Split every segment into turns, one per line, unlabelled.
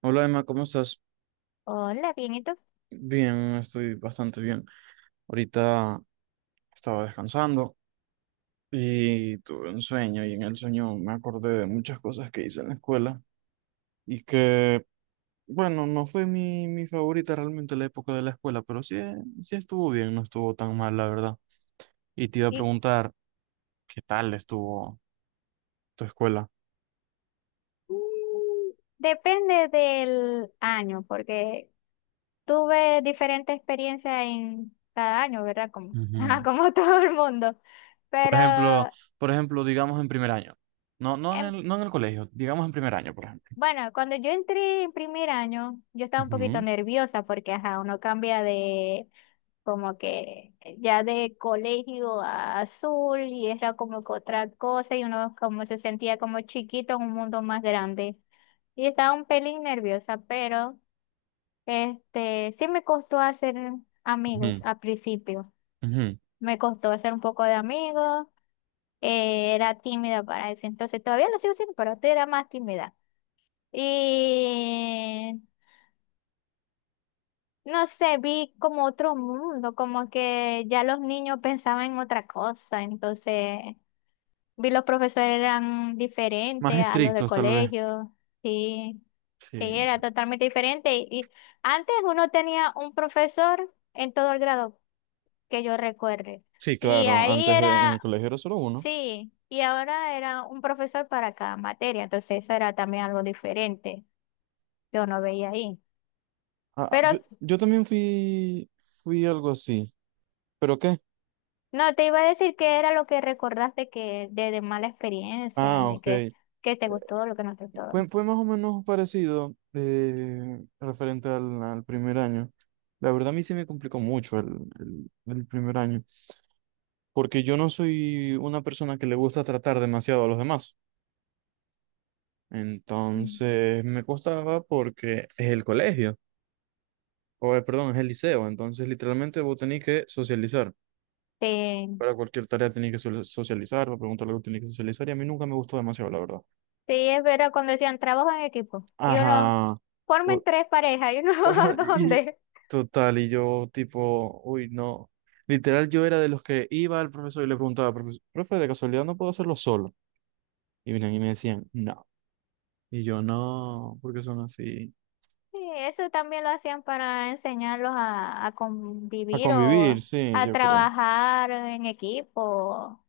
Hola Emma, ¿cómo estás?
Hola, bien, ¿y tú?
Bien, estoy bastante bien. Ahorita estaba descansando y tuve un sueño y en el sueño me acordé de muchas cosas que hice en la escuela y que, bueno, no fue mi favorita realmente la época de la escuela, pero sí, sí estuvo bien, no estuvo tan mal, la verdad. Y te iba a
Y,
preguntar, ¿qué tal estuvo tu escuela?
depende del año, porque tuve diferente experiencia en cada año, ¿verdad? Como, ajá,
Ujú.
como todo el mundo.
Por
Pero
ejemplo, por ejemplo, digamos en primer año. No, no en
em,
el, no en el colegio, digamos en primer año, por ejemplo.
Bueno, cuando yo entré en primer año, yo estaba un poquito
Ujú,
nerviosa porque, ajá, uno cambia de como que ya de colegio a azul y era como que otra cosa y uno como se sentía como chiquito en un mundo más grande. Y estaba un pelín nerviosa, pero este sí me costó hacer amigos
ujú,
al principio.
ujú.
Me costó hacer un poco de amigos. Era tímida para eso. Entonces todavía lo sigo siendo, pero antes era más tímida. Y no sé, vi como otro mundo, como que ya los niños pensaban en otra cosa, entonces vi los profesores eran
Más
diferentes a los de
estrictos, tal vez.
colegio, sí, sí,
Sí.
era totalmente diferente. Y antes uno tenía un profesor en todo el grado que yo recuerde,
Sí,
y
claro.
ahí
Antes en el
era,
colegio era solo uno.
sí, y ahora era un profesor para cada materia, entonces eso era también algo diferente, que uno veía ahí.
Ah,
Pero
yo también fui, fui algo así. ¿Pero qué?
No, te iba a decir que era lo que recordaste que de mala experiencia,
Ah,
de
ok.
que te gustó, lo que no te gustó.
Fue más o menos parecido referente al primer año. La verdad a mí se me complicó mucho el primer año, porque yo no soy una persona que le gusta tratar demasiado a los demás.
Mm.
Entonces me costaba porque es el colegio. O perdón, es el liceo, entonces literalmente vos tenés que socializar.
Sí,
Para cualquier tarea tenés que socializar, para preguntar algo tenés que socializar, y a mí nunca me gustó demasiado, la verdad.
sí, es verdad, cuando decían trabajo en equipo, y uno,
Ajá.
formen
Por...
tres parejas, y uno, ¿a
Y
dónde?
total, y yo tipo, uy, no. Literal, yo era de los que iba al profesor y le preguntaba, Profe, de casualidad no puedo hacerlo solo." Y venían y me decían, no. Y yo, no, porque son así.
Sí, eso también lo hacían para enseñarlos a
A
convivir
convivir,
o
sí,
a
yo creo.
trabajar en equipo.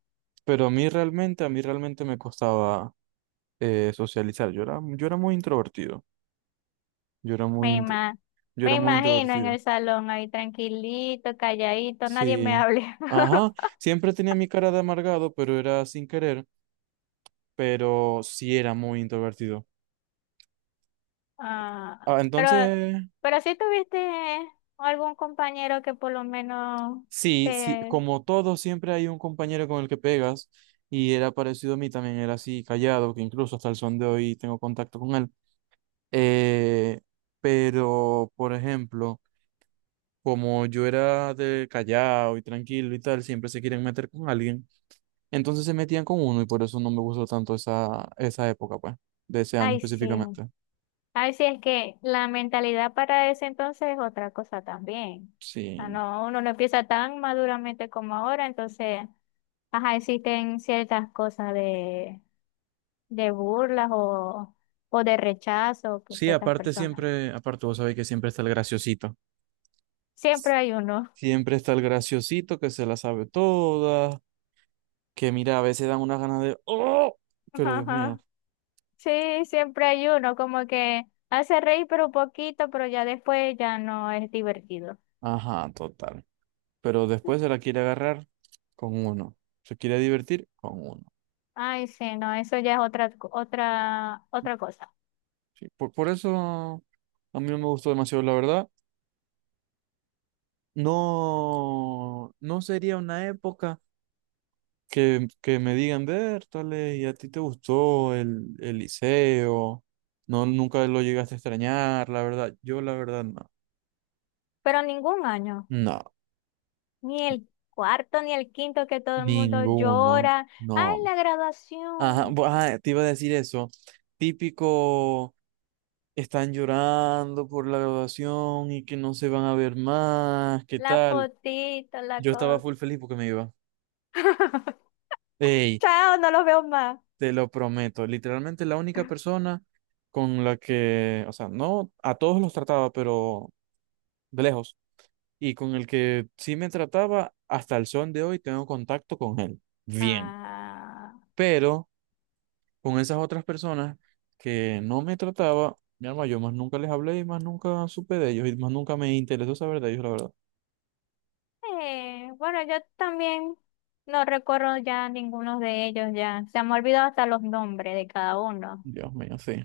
Pero a mí realmente me costaba socializar. Yo era muy introvertido. Yo era muy,
Me ima-
yo
Me
era muy
imagino en
introvertido.
el salón ahí tranquilito, calladito, nadie me
Sí.
hable.
Ajá. Siempre tenía mi cara de amargado, pero era sin querer. Pero sí era muy introvertido.
Ah,
Ah,
pero,
entonces,
pero si tuviste algún compañero que por lo menos
sí, sí,
te...
como todo, siempre hay un compañero con el que pegas. Y era parecido a mí también, era así callado, que incluso hasta el son de hoy tengo contacto con él. Eh, pero, por ejemplo, como yo era de callado y tranquilo y tal, siempre se quieren meter con alguien. Entonces se metían con uno y por eso no me gustó tanto esa época, pues, de ese año
Ay, sí.
específicamente.
Ay, sí, es que la mentalidad para ese entonces es otra cosa también. O sea,
Sí.
no, uno no empieza tan maduramente como ahora, entonces, ajá, existen ciertas cosas de burlas o de rechazo con
Sí,
ciertas
aparte
personas.
siempre, aparte vos sabés que siempre está el graciosito.
Siempre hay uno.
Siempre está el graciosito que se la sabe toda, que mira, a veces dan unas ganas de, ¡oh! Pero Dios mío.
Sí, siempre hay uno, como que hace reír pero un poquito, pero ya después ya no es divertido.
Ajá, total. Pero después se la quiere agarrar con uno. Se quiere divertir con uno.
Ay, sí, no, eso ya es otra cosa.
Sí, por eso a mí no me gustó demasiado, la verdad. No, no sería una época que me digan, Bertale, ¿y a ti te gustó el liceo? No, nunca lo llegaste a extrañar, la verdad. Yo, la verdad, no.
Pero ningún año,
No,
ni el cuarto ni el quinto que todo el mundo
ninguno,
llora. Ay,
no.
la
Ajá,
graduación,
ajá, te iba a decir eso. Típico, están llorando por la graduación y que no se van a ver más, ¿qué
la
tal?
fotito, la
Yo estaba
cosa.
full feliz porque me iba. Ey,
Chao, no los veo más.
te lo prometo, literalmente la única persona con la que, o sea, no a todos los trataba, pero de lejos, y con el que sí me trataba, hasta el son de hoy tengo contacto con él. Bien.
Ah.
Pero con esas otras personas que no me trataba, mi alma, yo más nunca les hablé y más nunca supe de ellos y más nunca me interesó saber de ellos, la verdad.
Bueno, yo también no recuerdo ya ninguno de ellos, ya se me ha olvidado hasta los nombres de cada uno.
Dios mío, sí.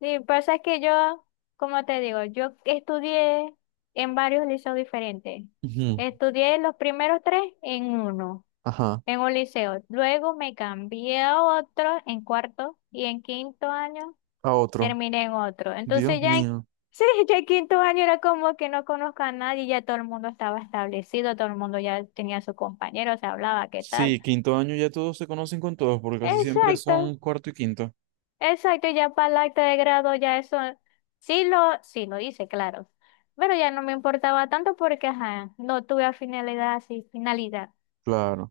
Sí, pasa es que yo, como te digo, yo estudié en varios liceos diferentes.
Ujú.
Estudié los primeros tres en uno,
Ajá,
en un liceo. Luego me cambié a otro en cuarto y en quinto año
a otro.
terminé en otro. Entonces
Dios
ya en,
mío.
sí, ya en quinto año era como que no conozco a nadie, ya todo el mundo estaba establecido, todo el mundo ya tenía a sus compañeros, se hablaba, ¿qué tal?
Sí, quinto año ya todos se conocen con todos, porque casi siempre
Exacto,
son cuarto y quinto.
exacto, ya para el acta de grado ya eso sí lo hice, claro. Pero ya no me importaba tanto porque ajá, no tuve finalidad, sí, finalidad
Claro.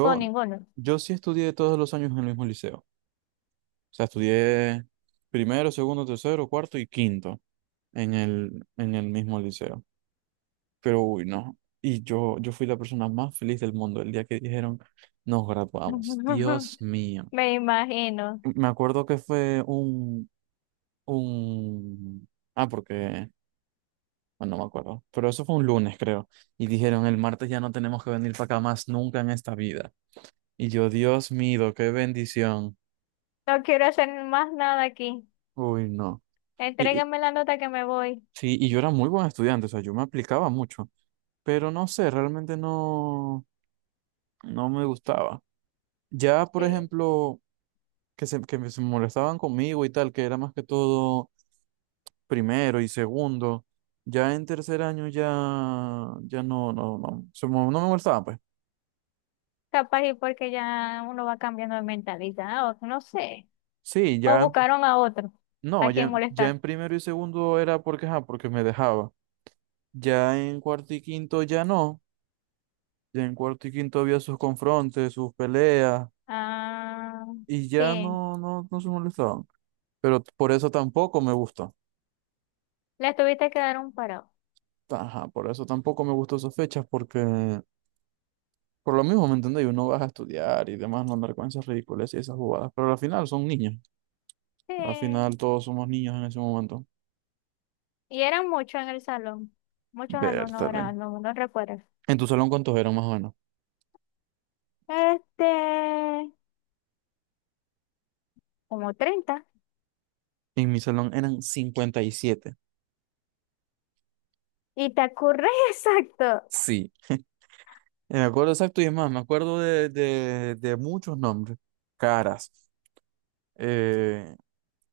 con ninguno.
yo sí estudié todos los años en el mismo liceo. O sea, estudié primero, segundo, tercero, cuarto y quinto en el mismo liceo. Pero uy, no. Y yo fui la persona más feliz del mundo el día que dijeron, nos graduamos. Dios mío.
Me imagino.
Me acuerdo que fue un. Ah, porque... Bueno, no me acuerdo. Pero eso fue un lunes, creo. Y dijeron, el martes ya no tenemos que venir para acá más nunca en esta vida. Y yo, Dios mío, qué bendición.
No quiero hacer más nada aquí.
Uy, no. Y
Entrégame la nota que me voy.
sí, y yo era muy buen estudiante, o sea, yo me aplicaba mucho, pero no sé, realmente no, no me gustaba. Ya, por
Sí.
ejemplo, que se molestaban conmigo y tal, que era más que todo primero y segundo, ya en tercer año ya, ya no, no, no, no me molestaban, pues.
Capaz y porque ya uno va cambiando de mentalidad, o no sé.
Sí,
O buscaron a otro,
no,
a quien
ya
molestar.
en primero y segundo era porque, ajá, porque me dejaba. Ya en cuarto y quinto ya no, ya en cuarto y quinto había sus confrontes, sus peleas
Ah,
y ya
sí.
no, no, no se molestaban. Pero por eso tampoco me gusta.
Les tuviste que dar un parado.
Ajá, por eso tampoco me gustó esas fechas, porque por lo mismo, ¿me entendéis? Uno vas a estudiar y demás, no andar con esas ridículas y esas jugadas. Pero al final son niños. Al final
Sí.
todos somos niños en ese momento.
Y eran muchos en el salón. Muchos alumnos
Vértale.
ahora, no, no recuerdo.
¿En tu salón cuántos eran más o menos?
Este, como 30.
En mi salón eran 57.
Y te acurres exacto.
Sí. Me acuerdo exacto y es más, me acuerdo de muchos nombres, caras. Eh,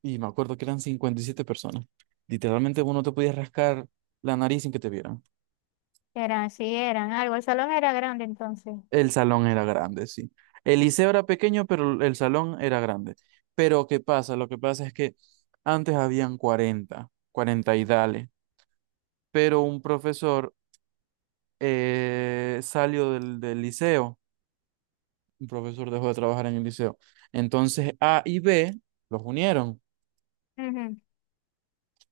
Y me acuerdo que eran 57 personas. Literalmente uno te podía rascar la nariz sin que te vieran.
Eran, sí, eran algo. El salón era grande entonces.
El salón era grande, sí. El liceo era pequeño, pero el salón era grande. Pero ¿qué pasa? Lo que pasa es que antes habían 40 40 y dale. Pero un profesor salió del liceo. Un profesor dejó de trabajar en el liceo. Entonces A y B los unieron.
Ujú.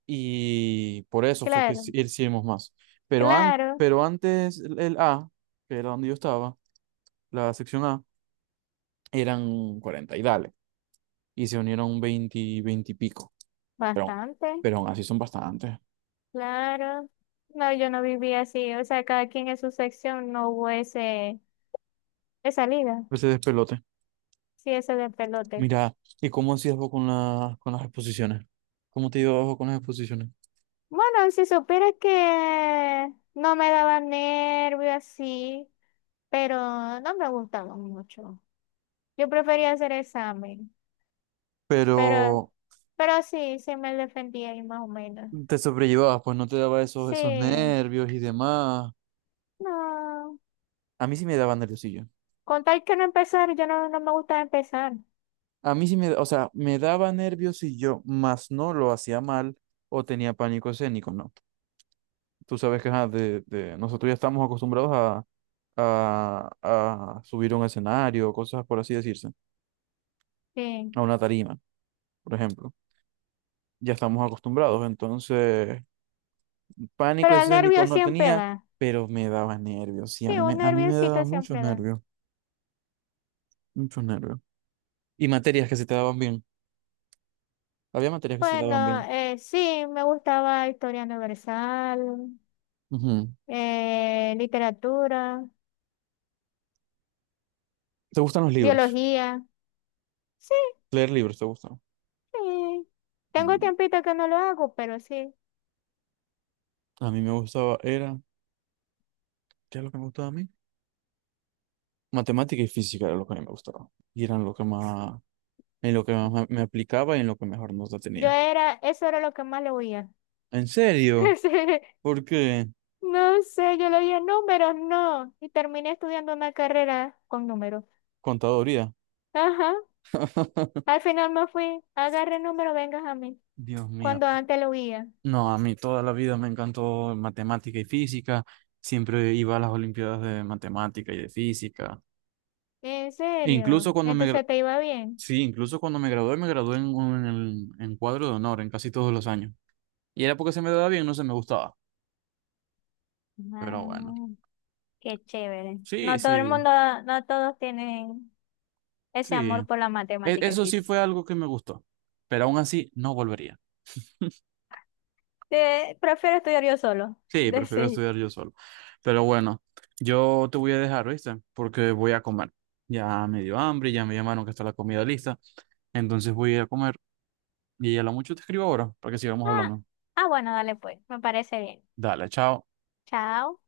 Y por eso fue que
Claro,
hicimos más. Pero,
claro,
pero antes el A, que era donde yo estaba, la sección A, eran 40 y dale, y se unieron 20 20 y pico, pero,
bastante.
pero aún así son bastantes.
Claro, no, yo no vivía así, o sea, cada quien en su sección no hubo ese, esa liga,
Ese despelote.
sí, ese de pelote.
Mira, ¿y cómo hacías vos con, la, con las exposiciones? ¿Cómo te llevabas vos con las exposiciones?
Bueno, si supieras que no me daba nervio así, pero no me gustaba mucho. Yo prefería hacer examen, pero,
Pero
pero sí, sí me defendía ahí más o menos.
te sobrellevabas, pues no te daba esos, esos
Sí,
nervios y demás.
no,
A mí sí me daba nerviosillo.
con tal que no empezar, yo no, no me gusta empezar,
A mí sí me, o sea, me daba nervios y yo más no lo hacía mal o tenía pánico escénico, ¿no? Tú sabes que ajá, de, nosotros ya estamos acostumbrados a, a subir a un escenario, cosas por así decirse,
sí,
a una tarima, por ejemplo. Ya estamos acostumbrados, entonces pánico
pero el
escénico
nervio
no
siempre
tenía,
da.
pero me daba nervios, sí, a
Sí,
mí me,
un
a mí me daba
nerviosito
muchos
siempre da.
nervios, muchos nervios. Y materias que se te daban bien, había materias que se te daban
Bueno,
bien.
sí, me gustaba historia universal,
Ujú.
literatura,
¿Te gustan los libros?
biología. Sí,
¿Leer libros te gustan?
sí. Tengo tiempito que no lo hago, pero sí.
A mí me gustaba, era, ¿qué es lo que me gustaba a mí? Matemática y física era lo que a mí me gustaba. Y eran lo que más, en lo que más me aplicaba y en lo que mejor nota
Yo
tenía.
era, eso era lo que más le oía.
¿En serio?
Sí,
¿Por qué?
no sé, yo le oía números, no. Y terminé estudiando una carrera con números.
Contaduría.
Ajá. Al final me fui, agarre el número, vengas a mí.
Dios mío.
Cuando antes lo oía.
No, a mí toda la vida me encantó matemática y física. Siempre iba a las olimpiadas de matemática y de física.
En
E
serio,
incluso cuando
entonces te iba bien.
sí, incluso cuando me gradué en cuadro de honor en casi todos los años. Y era porque se me daba bien, no se me gustaba. Pero bueno.
Ah, qué chévere.
Sí,
No todo el
sí,
mundo, no todos tienen ese
sí.
amor por la matemática y
Eso sí
física.
fue algo que me gustó, pero aún así no volvería.
Prefiero estudiar yo solo.
Sí, prefiero
Decir.
estudiar yo solo. Pero bueno, yo te voy a dejar, ¿viste? Porque voy a comer. Ya me dio hambre, ya me llamaron que está la comida lista. Entonces voy a ir a comer y a lo mucho te escribo ahora para que sigamos
Ah,
hablando.
ah, bueno, dale pues. Me parece bien.
Dale, chao.
Chao.